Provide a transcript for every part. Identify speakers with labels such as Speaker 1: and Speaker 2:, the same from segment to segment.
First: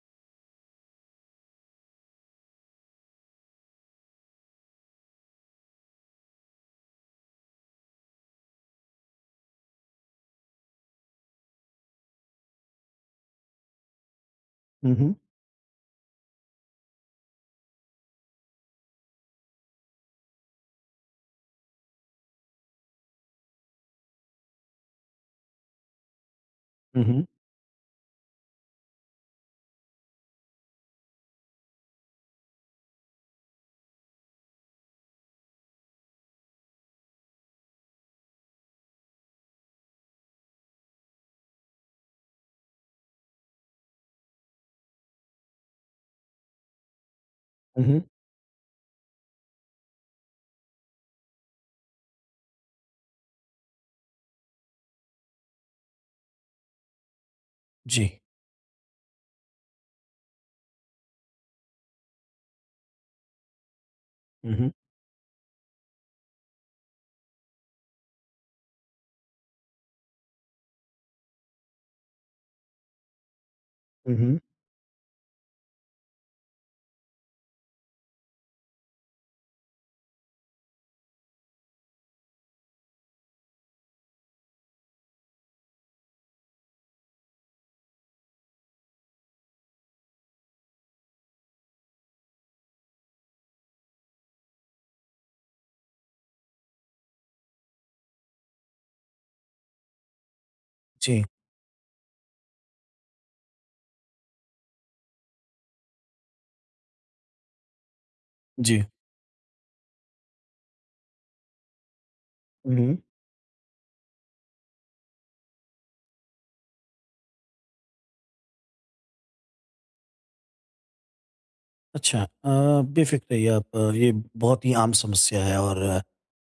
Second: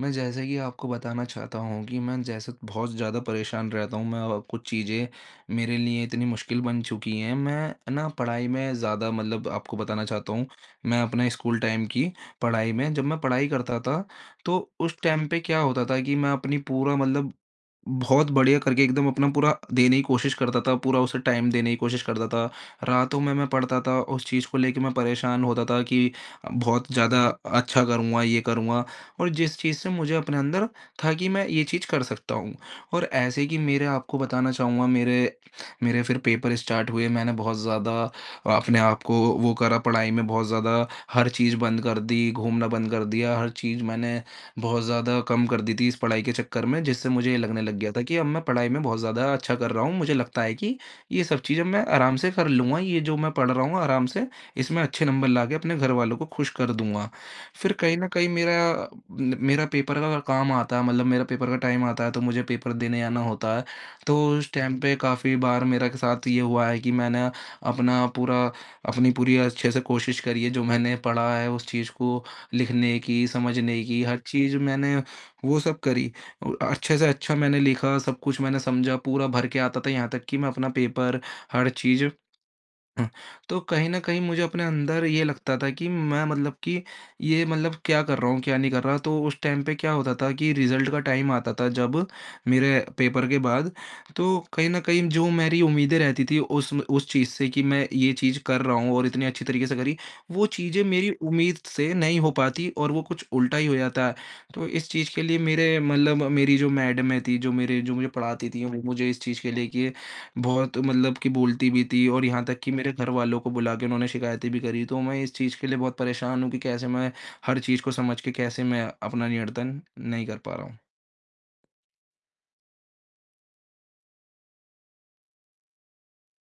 Speaker 1: मैं जैसे कि आपको बताना चाहता हूँ कि मैं जैसे बहुत ज़्यादा परेशान रहता हूँ। मैं और कुछ चीज़ें मेरे लिए इतनी मुश्किल बन चुकी हैं। मैं ना पढ़ाई में ज़्यादा मतलब आपको बताना चाहता हूँ मैं अपने स्कूल टाइम की पढ़ाई में। जब मैं पढ़ाई करता था तो
Speaker 2: हुँ,
Speaker 1: उस
Speaker 2: हुँ।
Speaker 1: टाइम पे क्या होता था कि मैं अपनी पूरा मतलब बहुत बढ़िया करके एकदम अपना पूरा देने की कोशिश करता था, पूरा उसे टाइम देने की कोशिश करता था। रातों में मैं पढ़ता था, उस चीज़ को लेके मैं परेशान होता था कि बहुत
Speaker 2: हुँ,
Speaker 1: ज़्यादा
Speaker 2: हुँ।
Speaker 1: अच्छा करूँगा, ये करूँगा। और जिस चीज़ से मुझे अपने अंदर था कि मैं ये चीज़ कर सकता हूँ। और ऐसे कि मेरे आपको बताना चाहूँगा मेरे मेरे फिर पेपर स्टार्ट हुए, मैंने बहुत ज़्यादा अपने आप को वो करा पढ़ाई में बहुत ज़्यादा हर चीज़ बंद कर दी, घूमना बंद कर दिया, हर चीज़ मैंने बहुत ज़्यादा कम कर दी थी इस पढ़ाई के चक्कर में, जिससे मुझे ये लगने लग
Speaker 2: हुँ,
Speaker 1: गया
Speaker 2: हुँ।
Speaker 1: था कि अब मैं पढ़ाई में बहुत ज़्यादा अच्छा कर रहा हूँ। मुझे लगता है कि ये सब चीज़ अब मैं आराम से कर लूँगा, ये जो मैं पढ़ रहा हूँ आराम से इसमें अच्छे नंबर लाके अपने घरवालों को खुश कर दूँगा। फिर कहीं न
Speaker 2: जी।
Speaker 1: कहीं मेरा न मेरा पेपर का काम आता है मतलब मेरा पेपर का टाइम आता है, तो मुझे पेपर देने आना होता है। तो उस
Speaker 2: हुँ, हुँ।
Speaker 1: टाइम पे काफ़ी बार मेरा के साथ ये हुआ है कि मैंने अपना पूरा अपनी पूरी अच्छे से कोशिश करी है, जो मैंने पढ़ा है उस चीज़ को लिखने की, समझने की,
Speaker 2: हुँ,
Speaker 1: हर
Speaker 2: हुँ।
Speaker 1: चीज़ मैंने वो सब करी। अच्छे से अच्छा मैंने लिखा, सब कुछ मैंने समझा, पूरा भर के आता था यहाँ तक कि मैं अपना पेपर, हर चीज़ हाँ, तो कहीं न कहीं मुझे अपने अंदर ये लगता था कि मैं मतलब कि ये मतलब क्या कर रहा हूँ, क्या नहीं कर रहा। तो उस टाइम पे क्या होता था कि रिज़ल्ट का टाइम आता था जब मेरे पेपर के बाद, तो कहीं न कहीं जो मेरी उम्मीदें रहती थी उस चीज़ से कि मैं ये चीज़ कर रहा हूँ और इतनी अच्छी तरीके से करी, वो चीज़ें मेरी
Speaker 2: जी,
Speaker 1: उम्मीद से नहीं हो पाती और वो कुछ उल्टा ही हो जाता है। तो इस चीज़ के लिए मेरे मतलब मेरी जो मैडमें थी, जो मेरे जो मुझे पढ़ाती थी,
Speaker 2: जी।
Speaker 1: वो मुझे इस चीज़ के लिए कि बहुत मतलब कि बोलती भी थी और यहाँ तक कि
Speaker 2: हुँ,
Speaker 1: मेरे
Speaker 2: हुँ।
Speaker 1: घरवालों को बुला के उन्होंने शिकायतें भी करी। तो मैं इस चीज़ के लिए बहुत परेशान हूँ कि कैसे मैं हर चीज़ को समझ के कैसे मैं अपना नियंत्रण नहीं कर पा रहा हूँ।
Speaker 2: अच्छा। बेफ़िक्र रहिए आप, ये बहुत ही आम समस्या है। और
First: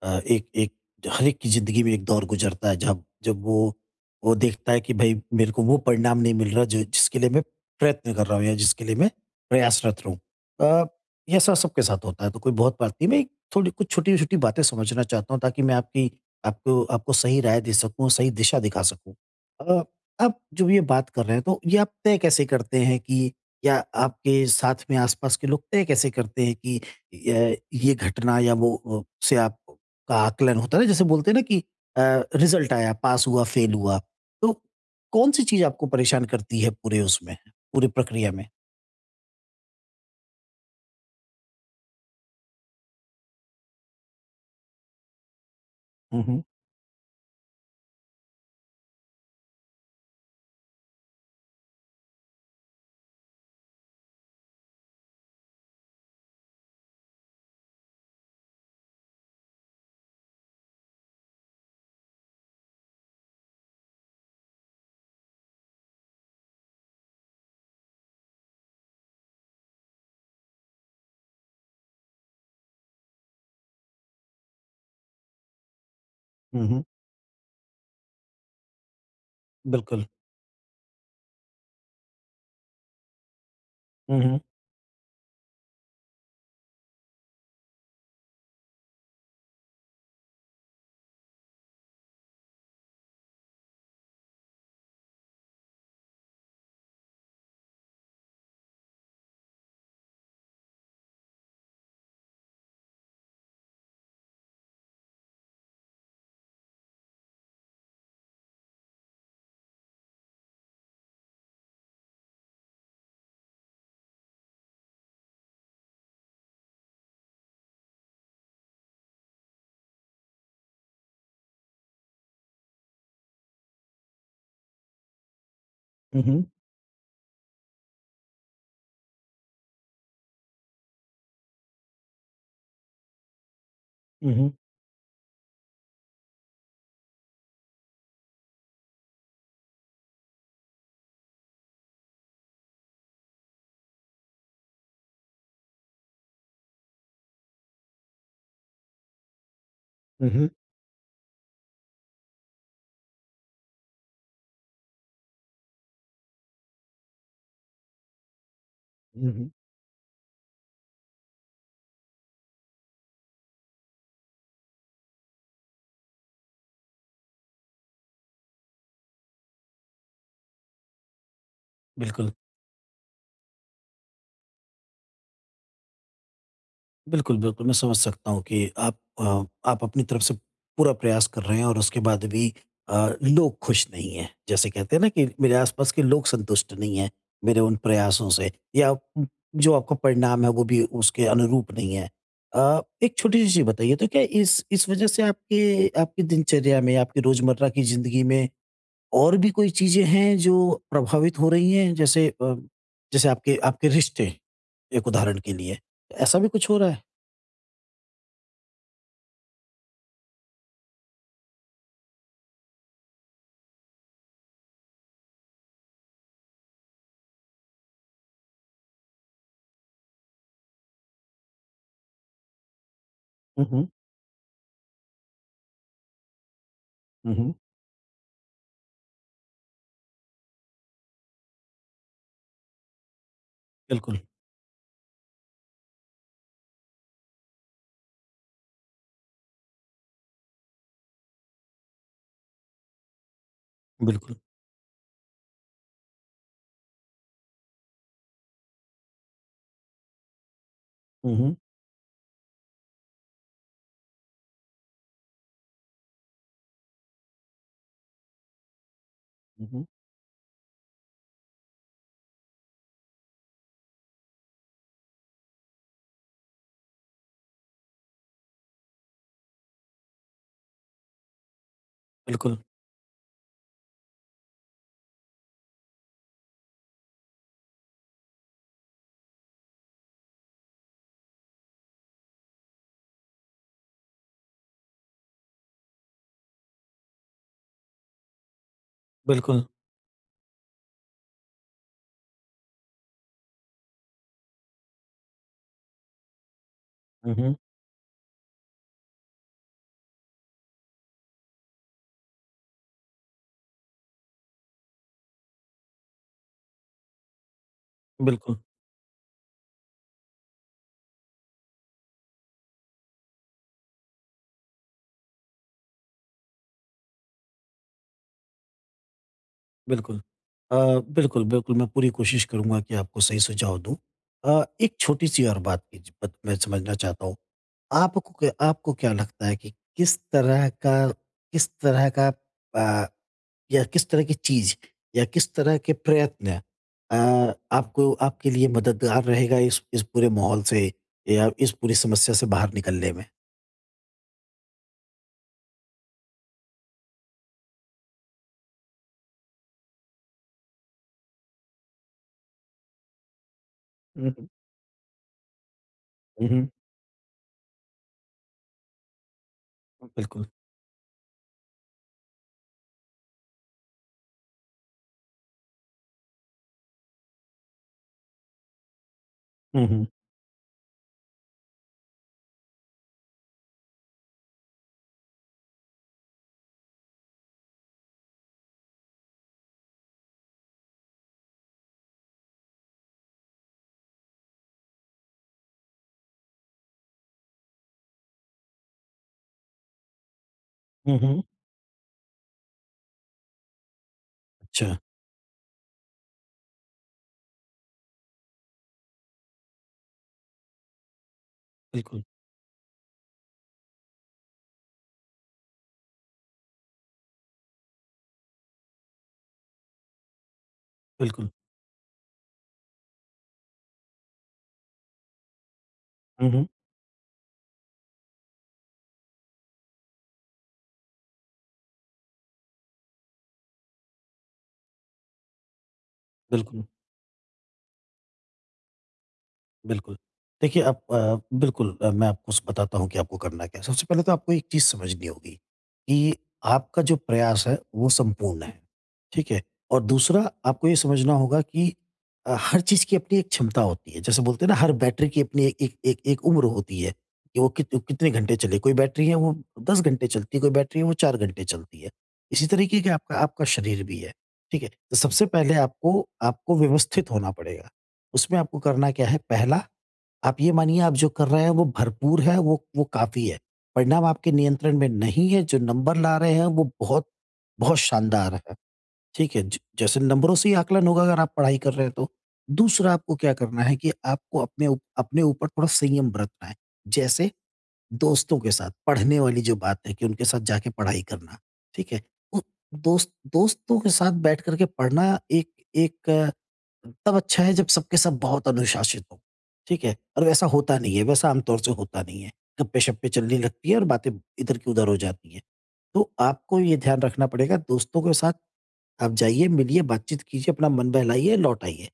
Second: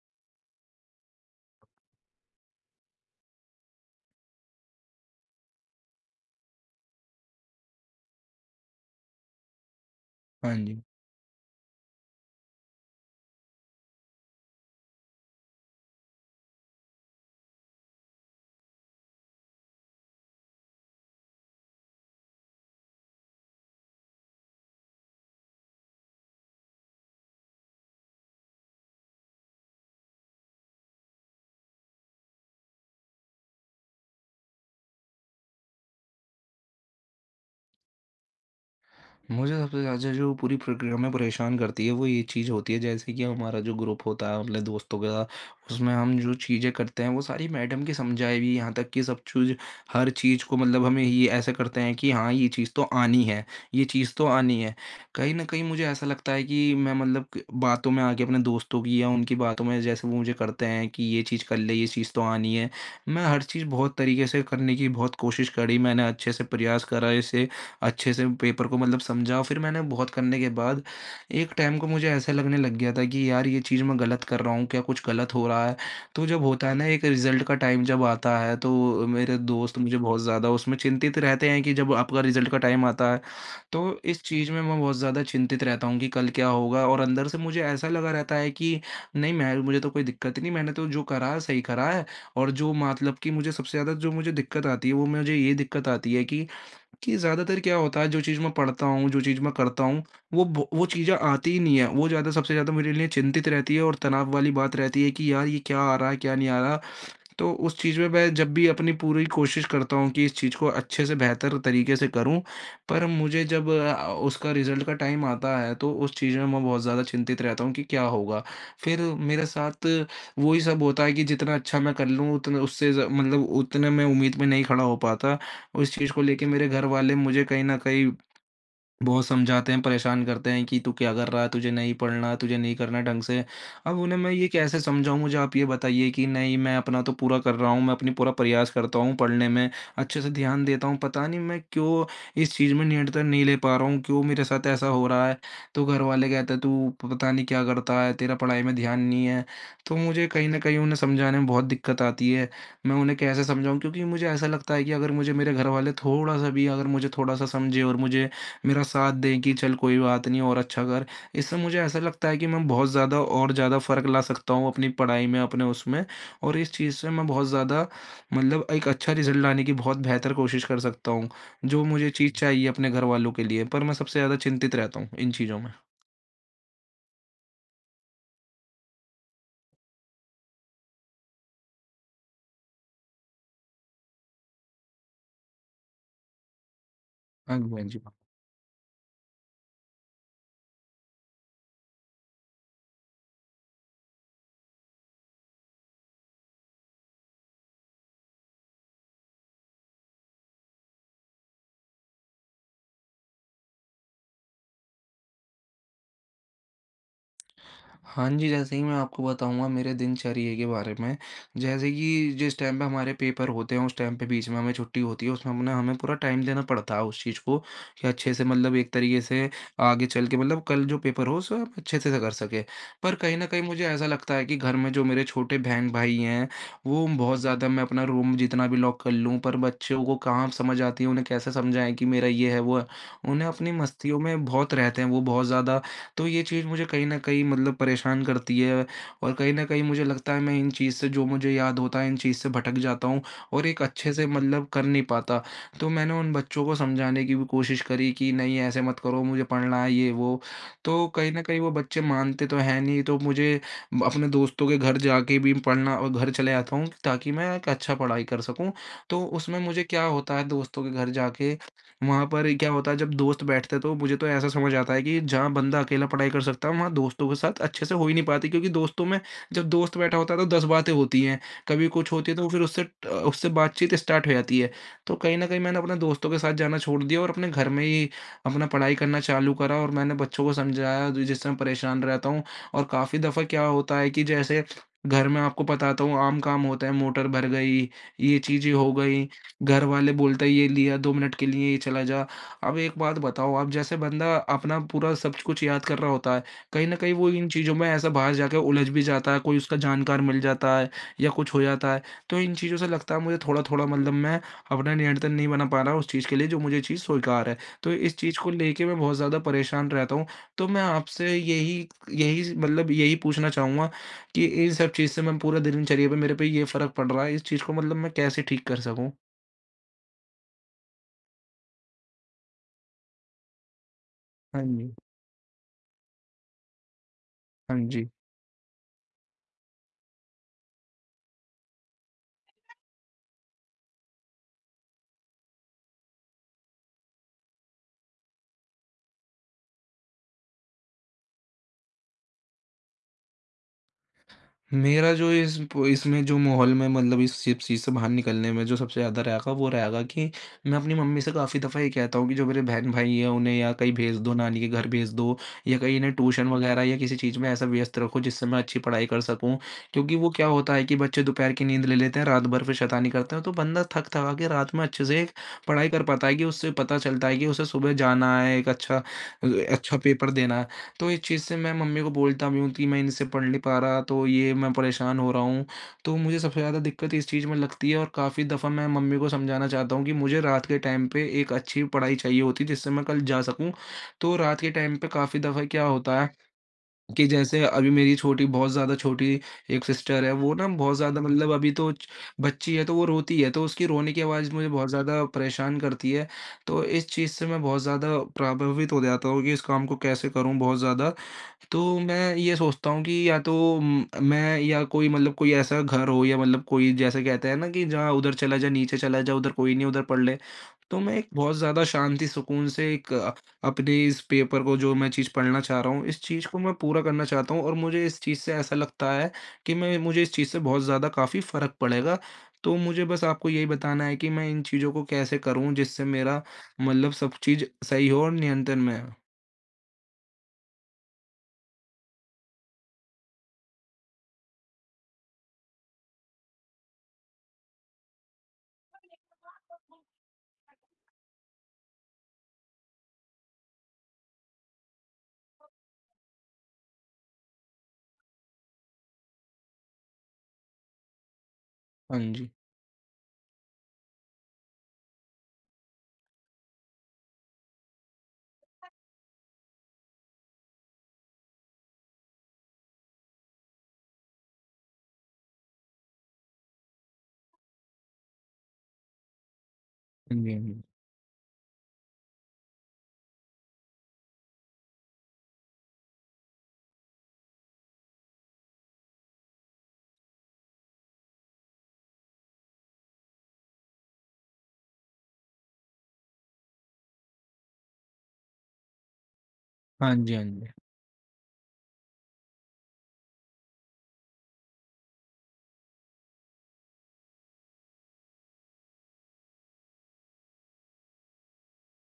Speaker 2: एक एक हर एक की ज़िंदगी में एक दौर गुज़रता है जब जब वो देखता है कि भई मेरे को वो परिणाम नहीं मिल रहा जो जिसके लिए मैं प्रयत्न कर रहा हूँ या जिसके लिए मैं प्रयासरत रहूँ।
Speaker 1: हाँ जी।
Speaker 2: अ, ये ऐसा सबके साथ होता है तो कोई बहुत बात नहीं। मैं एक थोड़ी कुछ छोटी-छोटी बातें समझना चाहता हूँ ताकि मैं आपकी आपको आपको सही राय दे सकूँ, सही दिशा दिखा सकूँ। अ, आप जो ये बात कर रहे हैं तो ये आप तय कैसे करते हैं कि, या आपके साथ में आसपास के लोग तय कैसे करते हैं कि य ये घटना या वो से आप का आकलन होता है ना, जैसे बोलते हैं ना कि अ, रिज़ल्ट आया, पास हुआ, फेल हुआ। तो कौन-सी चीज़ आपको परेशान करती है पूरे उसमें, पूरी प्रक्रिया में?
Speaker 1: मुझे सबसे ज़्यादा जो पूरी प्रक्रिया में परेशान करती है वो ये चीज़ होती है जैसे कि हमारा जो ग्रुप होता है अपने दोस्तों के साथ उसमें हम
Speaker 2: हुँ,
Speaker 1: जो
Speaker 2: हुँ।
Speaker 1: चीज़ें करते हैं वो सारी मैडम की समझाई हुई यहाँ तक कि सब चीज़ हर चीज़ को मतलब हमें ये ऐसे करते हैं कि हाँ, ये चीज़ तो आनी है, ये चीज़ तो आनी है। कहीं ना कहीं मुझे ऐसा लगता है कि मैं मतलब कि बातों में आके अपने दोस्तों की या उनकी बातों में जैसे वो मुझे करते हैं कि ये चीज़ कर ले, ये चीज़ तो आनी है। मैं हर चीज़ बहुत तरीके से करने की बहुत कोशिश करी, मैंने अच्छे से प्रयास करा इसे अच्छे से पेपर को मतलब समझा। फिर मैंने बहुत करने के बाद एक टाइम को मुझे ऐसा लगने लग गया था कि यार ये चीज़ मैं गलत कर रहा हूँ, क्या कुछ गलत हो रहा है। तो जब
Speaker 2: हुँ,
Speaker 1: होता है
Speaker 2: हुँ।
Speaker 1: ना एक रिज़ल्ट का टाइम जब आता है तो मेरे दोस्त मुझे
Speaker 2: बिल्कुल।
Speaker 1: बहुत ज़्यादा उसमें चिंतित रहते हैं कि जब आपका रिज़ल्ट का टाइम आता है तो
Speaker 2: हुँ,
Speaker 1: इस
Speaker 2: हुँ।
Speaker 1: चीज़ में मैं बहुत ज़्यादा चिंतित रहता हूँ कि कल क्या होगा और अंदर से मुझे ऐसा लगा रहता है कि नहीं, मैं मुझे तो कोई दिक्कत ही नहीं, मैंने तो जो करा है सही करा है। और जो मतलब कि मुझे सबसे ज़्यादा जो मुझे दिक्कत आती है वो मुझे ये दिक्कत आती है कि ज़्यादातर क्या होता है जो चीज़ मैं पढ़ता हूँ, जो चीज़ मैं करता हूँ, वो चीज़ें आती ही नहीं है। वो ज़्यादा सबसे ज़्यादा मेरे लिए चिंतित रहती है और तनाव वाली बात रहती है कि यार ये क्या आ रहा है, क्या नहीं आ रहा। तो उस चीज़ में मैं जब भी अपनी पूरी कोशिश करता हूँ कि इस चीज़ को अच्छे से बेहतर तरीके से करूँ, पर मुझे जब उसका रिज़ल्ट का टाइम आता है, तो उस चीज़ में मैं बहुत ज़्यादा चिंतित रहता हूँ कि क्या होगा? फिर मेरे साथ वही सब होता है कि जितना अच्छा मैं कर लूँ, उतना उससे ज़ मतलब उतने मैं उम्मीद में नहीं खड़ा हो पाता। उस चीज़
Speaker 2: हुँ,
Speaker 1: को
Speaker 2: हुँ।
Speaker 1: लेके मेरे घर वाले मुझे कहीं न कहीं बहुत समझाते हैं, परेशान करते हैं कि तू क्या कर रहा है? तुझे नहीं पढ़ना, तुझे नहीं करना ढंग से। अब उन्हें मैं
Speaker 2: हुँ,
Speaker 1: ये
Speaker 2: हुँ।
Speaker 1: कैसे समझाऊँ? मुझे आप ये बताइए कि नहीं, मैं अपना तो पूरा कर रहा हूँ, मैं अपनी पूरा प्रयास करता हूँ पढ़ने में, अच्छे से ध्यान देता हूँ। पता नहीं मैं क्यों इस चीज़ में नियंत्रण नहीं ले पा रहा हूँ? क्यों मेरे साथ ऐसा हो रहा है? तो घरवाले कहते हैं तू पता नहीं क्या करता है, तेरा पढ़ाई में ध्यान नहीं है। तो मुझे
Speaker 2: हुँ, हुँ।
Speaker 1: कहीं न कहीं उन्हें समझाने में बहुत दिक्कत आती है। मैं उन्हें कैसे समझाऊँ? क्योंकि मुझे ऐसा लगता है कि अगर मुझे मेरे घरवाले थोड़ा-सा भी अगर मुझे थोड़ा-सा समझे और मुझे मेरा साथ
Speaker 2: हुँ,
Speaker 1: दें
Speaker 2: हुँ।
Speaker 1: कि चल कोई बात नहीं और अच्छा कर। इससे मुझे ऐसा लगता है कि मैं बहुत ज़्यादा और ज़्यादा फ़र्क ला सकता हूँ अपनी पढ़ाई में, अपने उसमें और इस चीज़ से मैं बहुत ज़्यादा मतलब एक अच्छा रिज़ल्ट लाने की बहुत बेहतर कोशिश कर सकता हूँ, जो मुझे
Speaker 2: बिल्कुल।
Speaker 1: चीज़ चाहिए अपने घरवालों के लिए। पर मैं सबसे ज़्यादा चिंतित रहता हूँ इन चीज़ों में।
Speaker 2: बिल्कुल, बिल्कुल, मैं समझ सकता हूँ कि आप आप अपनी तरफ से पूरा प्रयास कर रहे हैं और उसके बाद भी अ, लोग खुश नहीं हैं। जैसे कहते हैं ना कि मेरे आसपास के लोग संतुष्ट नहीं हैं,
Speaker 1: हाँ
Speaker 2: मेरे
Speaker 1: जी,
Speaker 2: उन
Speaker 1: हाँ जी।
Speaker 2: प्रयासों से, या जो आपका परिणाम है वो भी उसके अनुरूप नहीं है। एक छोटी-सी चीज़ बताइए, तो क्या इस वजह से आपके आपकी दिनचर्या में, आपकी रोज़मर्रा की ज़िंदगी में और भी कोई चीज़ें हैं जो प्रभावित हो रही हैं? जैसे आपके आपके रिश्ते, एक उदाहरण के लिए, ऐसा भी कुछ हो रहा है?
Speaker 1: हाँ जी, जैसे ही मैं आपको बताऊँगा मेरे दिनचर्या के बारे में, जैसे कि जिस टाइम पे हमारे पेपर होते हैं, उस टाइम पे बीच में हमें छुट्टी होती है, उसमें अपना हमें पूरा टाइम देना पड़ता है उस चीज़ को कि अच्छे से मतलब एक तरीके से आगे चल के मतलब कल जो पेपर हो, उसे आप अच्छे से कर सकें। पर कहीं न कहीं
Speaker 2: हुँ,
Speaker 1: मुझे
Speaker 2: हुँ।
Speaker 1: ऐसा लगता है कि घर में जो मेरे छोटे बहन-भाई हैं, वो
Speaker 2: हुँ,
Speaker 1: बहुत
Speaker 2: हुँ।
Speaker 1: ज़्यादा मैं अपना रूम जितना भी लॉक कर लूँ, पर बच्चों को कहाँ समझ आती है, उन्हें कैसे समझाएँ कि मेरा ये है, वो है। उन्हें अपनी
Speaker 2: बिल्कुल,
Speaker 1: मस्तियों में बहुत रहते हैं, वो बहुत ज़्यादा तो ये चीज़ मुझे कहीं न कहीं मतलब परेशान करती है और कहीं न कहीं मुझे लगता है मैं इन चीज़ से जो मुझे याद होता है, इन चीज़ से भटक जाता हूँ और एक अच्छे से
Speaker 2: बिल्कुल।
Speaker 1: मतलब कर नहीं पाता। तो मैंने उन बच्चों को समझाने की भी कोशिश करी कि नहीं ऐसे मत करो, मुझे पढ़ना है ये वो। तो कहीं
Speaker 2: हुँ,
Speaker 1: न
Speaker 2: हुँ।
Speaker 1: कहीं वो बच्चे मानते तो हैं नहीं, तो मुझे अपने दोस्तों के घर जाके भी पढ़ना और घर चले आता हूँ ताकि मैं एक अच्छा पढ़ाई कर सकूँ। तो उसमें
Speaker 2: हुँ,
Speaker 1: मुझे
Speaker 2: हुँ।
Speaker 1: क्या होता है दोस्तों के घर जाके वहाँ पर क्या होता है जब दोस्त बैठते हैं तो मुझे तो ऐसा समझ आता है कि जहाँ बंदा अकेला पढ़ाई कर सकता है वहाँ दोस्तों के साथ अच्छे से हो ही नहीं पाती क्योंकि दोस्तों में जब दोस्त बैठा होता है तो दस बातें होती हैं। कभी कुछ होती है तो
Speaker 2: बिल्कुल,
Speaker 1: फिर उससे उससे बातचीत स्टार्ट हो जाती है। तो कहीं ना कहीं मैंने अपने दोस्तों के साथ जाना छोड़ दिया और अपने घर में ही अपना पढ़ाई करना चालू करा और मैंने बच्चों को समझाया जो- जिससे मैं परेशान रहता हूँ। और काफ़ी दफ़ा क्या होता है कि जैसे घर में आपको बताता हूँ आम काम होता है, मोटर भर गई, ये चीज़ें हो गई।
Speaker 2: बिल्कुल।
Speaker 1: घर वाले बोलते हैं ये लिया 2 मिनट के लिए, ये चला जा। अब एक बात बताओ, अब जैसे बंदा अपना पूरा सब कुछ याद कर रहा होता है, कहीं न कहीं वो
Speaker 2: हुँ,
Speaker 1: इन
Speaker 2: हुँ।
Speaker 1: चीज़ों में ऐसा बाहर जाके उलझ भी जाता है, कोई उसका जानकार मिल जाता है या कुछ हो जाता है। तो इन चीज़ों से लगता है मुझे थोड़ा-थोड़ा मतलब मैं अपना नियंत्रण नहीं बना पा रहा उस चीज़ के लिए जो मुझे चीज़ स्वीकार है। तो इस चीज़ को
Speaker 2: बिल्कुल,
Speaker 1: लेके मैं बहुत ज़्यादा परेशान रहता हूँ। तो मैं आपसे यही यही मतलब यही पूछना चाहूँगा कि इन सब चीज़ से मैं पूरा दिनचर्या पे मेरे पे ये फ़र्क पड़ रहा है, इस चीज़ को मतलब मैं कैसे ठीक कर सकूँ?
Speaker 2: बिल्कुल। अ, बिल्कुल, बिल्कुल मैं पूरी कोशिश करूँगा कि आपको सही सुझाव दूँ।
Speaker 1: हाँ जी,
Speaker 2: एक छोटी-सी और बात की ज बत मैं समझना चाहता हूँ।
Speaker 1: हाँ जी।
Speaker 2: आपको क्या लगता है कि किस तरह का किस तरह का अ, या किस तरह की चीज़, या किस तरह के प्रयत्न आपको आपके लिए मददगार रहेगा इस पूरे माहौल से या इस पूरी समस्या से बाहर निकलने
Speaker 1: मेरा जो इस प इसमें जो माहौल में मतलब इस सब चीज़ से बाहर निकलने में जो सबसे ज़्यादा रहेगा वो रहेगा कि मैं अपनी मम्मी से काफ़ी दफ़ा ये कहता हूँ कि जो मेरे बहन-भाई हैं उन्हें या कहीं भेज दो,
Speaker 2: में?
Speaker 1: नानी के घर भेज दो या कहीं इन्हें
Speaker 2: हुँ,
Speaker 1: ट्यूशन
Speaker 2: हुँ।
Speaker 1: वग़ैरह या किसी चीज़ में ऐसा व्यस्त रखो जिससे मैं अच्छी पढ़ाई कर सकूँ। क्योंकि वो
Speaker 2: बिल्कुल।
Speaker 1: क्या होता है कि बच्चे दोपहर की नींद ले लेते हैं, रात भर फिर शैतानी करते हैं तो बंदा थक-थका के रात में अच्छे से एक पढ़ाई कर पाता है कि उससे पता चलता है कि उसे सुबह जाना है, एक अच्छा
Speaker 2: हुँ,
Speaker 1: अच्छा
Speaker 2: हुँ।
Speaker 1: पेपर देना है। तो इस चीज़ से मैं मम्मी को बोलता भी हूँ कि मैं इनसे पढ़ नहीं पा रहा, तो ये मैं परेशान हो रहा हूँ। तो मुझे सबसे ज़्यादा दिक्कत इस चीज़ में लगती है और काफ़ी दफ़ा मैं मम्मी को समझाना चाहता हूँ कि मुझे रात के टाइम पे एक अच्छी पढ़ाई चाहिए होती है जिससे मैं कल जा सकूँ। तो रात के टाइम पे काफ़ी दफ़ा क्या होता है कि जैसे अभी मेरी छोटी बहुत ज़्यादा छोटी एक सिस्टर है, वो ना बहुत
Speaker 2: हुँ,
Speaker 1: ज़्यादा
Speaker 2: हुँ।
Speaker 1: मतलब अभी तो च बच्ची है तो वो रोती है, तो उसकी रोने की आवाज़ मुझे बहुत
Speaker 2: अच्छा,
Speaker 1: ज़्यादा परेशान करती है। तो इस चीज़ से मैं बहुत ज़्यादा प्रभावित हो जाता हूँ कि इस काम को कैसे करूँ बहुत ज़्यादा। तो
Speaker 2: बिल्कुल,
Speaker 1: मैं ये सोचता हूँ कि या तो म मैं या कोई मतलब कोई ऐसा घर हो या मतलब कोई जैसे कहते हैं ना कि जहाँ उधर चला जा, नीचे चला जा, उधर कोई नहीं, उधर पढ़ ले। तो मैं एक
Speaker 2: बिल्कुल।
Speaker 1: बहुत ज़्यादा शांति सुकून से एक अपने इस पेपर को जो मैं चीज़ पढ़ना चाह रहा हूँ, इस चीज़
Speaker 2: हुँ,
Speaker 1: को
Speaker 2: हुँ।
Speaker 1: मैं पूरा करना चाहता हूँ और मुझे इस चीज़ से ऐसा लगता है कि मैं मुझे इस चीज़ से बहुत ज़्यादा काफ़ी फ़र्क पड़ेगा। तो मुझे बस आपको यही बताना है कि मैं इन चीज़ों को कैसे करूँ जिससे मेरा
Speaker 2: बिल्कुल।
Speaker 1: मतलब सब चीज़ सही हो और नियंत्रण में हो?
Speaker 2: बिल्कुल। देखिए आप, बिल्कुल मैं आपको स बताता हूँ कि आपको करना क्या है। सबसे पहले तो आपको एक चीज़ समझनी होगी कि आपका जो प्रयास है वो संपूर्ण है, ठीक है? और दूसरा आपको ये समझना होगा कि हर चीज़ की अपनी एक क्षमता होती है। जैसे बोलते हैं ना, हर बैटरी की अपनी एक एक एक एक उम्र होती है कि वो कितने घंटे चले। कोई बैटरी है वो 10 घंटे चलती है, कोई बैटरी है वो 4 घंटे चलती है।
Speaker 1: हाँ जी।
Speaker 2: इसी तरीके का आपका आपका शरीर भी है, ठीक है? तो सबसे पहले आपको आपको व्यवस्थित होना पड़ेगा। उसमें आपको करना क्या है, पहला, आप ये मानिए आप जो कर रहे हैं वो भरपूर है, वो काफ़ी है। परिणाम आपके नियंत्रण में नहीं है, जो नंबर ला रहे हैं वो बहुत, बहुत शानदार है। ठीक है? ज जैसे
Speaker 1: हाँ जी,
Speaker 2: नंबरों
Speaker 1: हाँ
Speaker 2: से ही
Speaker 1: जी।
Speaker 2: आकलन होगा अगर आप पढ़ाई कर रहे हैं तो। दूसरा आपको क्या करना है कि आपको अपने ऊपर थोड़ा संयम बरतना है। जैसे दोस्तों के साथ, पढ़ने वाली जो बात है कि उनके साथ जाके पढ़ाई करना, ठीक है? उ दोस्त दोस्तों के साथ बैठ कर के पढ़ना एक एक अ, तब अच्छा है जब सबके सब बहुत अनुशासित हों, ठीक
Speaker 1: हाँ
Speaker 2: है?
Speaker 1: जी, हाँ
Speaker 2: और वैसा
Speaker 1: जी।
Speaker 2: होता नहीं है, वैसा आम तौर से होता नहीं है। गप्पे-शप्पे चलने लगती है और बातें इधर की उधर हो जाती हैं। तो आपको ये ध्यान रखना पड़ेगा, दोस्तों के साथ आप जाइए, मिलिए, बातचीत कीजिए, अपना मन बहलाइए, लौट आइए,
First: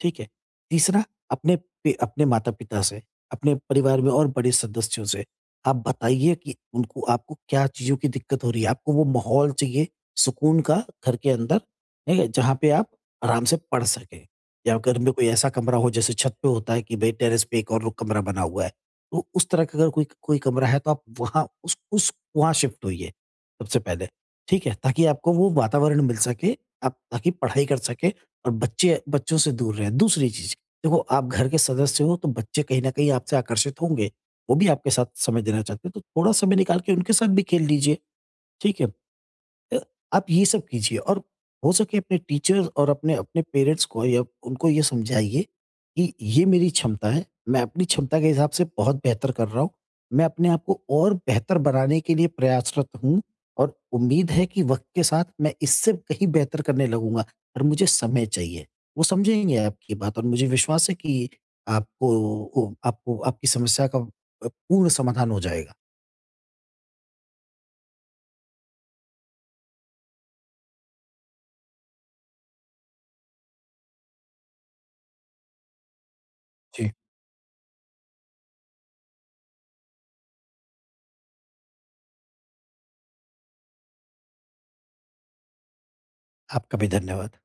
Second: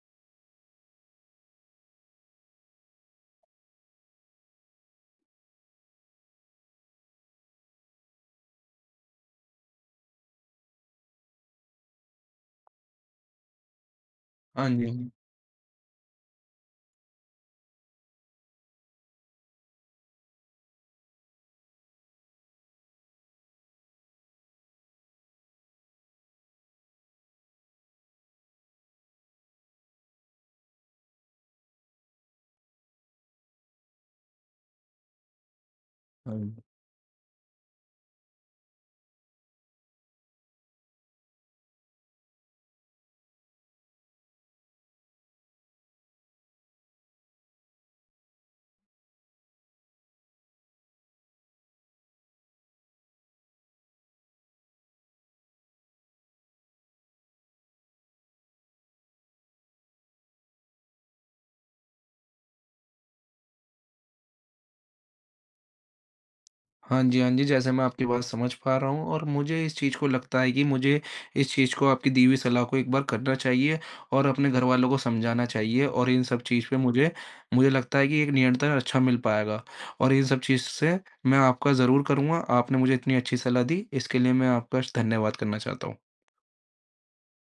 Speaker 2: ठीक है? तीसरा, अपने पे अपने माता-पिता से, अपने परिवार में और बड़े सदस्यों से आप बताइए कि उनको, आपको क्या चीज़ों की दिक्कत हो रही है। आपको वो माहौल चाहिए सुकून का घर के अंदर, ठीक है? जहाँ पे आप आराम से पढ़ सकें,
Speaker 1: हाँ
Speaker 2: या
Speaker 1: जी,
Speaker 2: घर
Speaker 1: हाँ
Speaker 2: में कोई ऐसा कमरा हो, जैसे छत पे होता है कि भई टेरेस पे एक और रो कमरा बना हुआ है। तो उस तरह का अगर कोई कोई कमरा है, तो आप वहाँ उस वहाँ शिफ्ट होइए सबसे पहले, ठीक है? ताकि आपको वो वातावरण मिल सके, आप ताकि पढ़ाई कर सकें और बच्चे बच्चों से दूर रहें। दूसरी चीज़, देखो आप घर के सदस्य हो तो बच्चे कहीं न कहीं आपसे आकर्षित होंगे। वो भी आपके साथ समय देना चाहते हैं, तो थोड़ा
Speaker 1: जी।
Speaker 2: समय निकाल के उनके साथ भी खेल लीजिए, ठीक है? अ, आप ये सब कीजिए, और हो सके अपने टीचर्स और अपने अपने पेरेंट्स को या उनको ये समझाइए कि ये मेरी क्षमता है, मैं अपनी क्षमता के हिसाब से बहुत बेहतर कर रहा हूँ। मैं अपने आप को और बेहतर बनाने के लिए प्रयासरत हूँ और उम्मीद है कि वक़्त के साथ मैं इससे कहीं बेहतर करने लगूँगा, और मुझे समय चाहिए। वो समझेंगे आपकी बात और मुझे विश्वास है कि आपको ओ आपको आपकी समस्या का पूर्ण समाधान हो जाएगा।
Speaker 1: हाँ जी, हाँ जी, जैसे मैं आपकी बात समझ पा रहा हूँ और मुझे इस चीज़ को लगता है कि मुझे इस चीज़ को आपकी दी हुई सलाह को एक बार करना चाहिए और अपने घरवालों को समझाना चाहिए और इन सब चीज़ पे
Speaker 2: जी,
Speaker 1: मुझे मुझे लगता है कि एक नियंत्रण अच्छा मिल पाएगा और इन सब चीज़ से मैं आपका ज़रूर करूँगा। आपने मुझे इतनी अच्छी सलाह दी, इसके लिए मैं आपका श धन्यवाद करना चाहता हूँ।
Speaker 2: आपका भी धन्यवाद।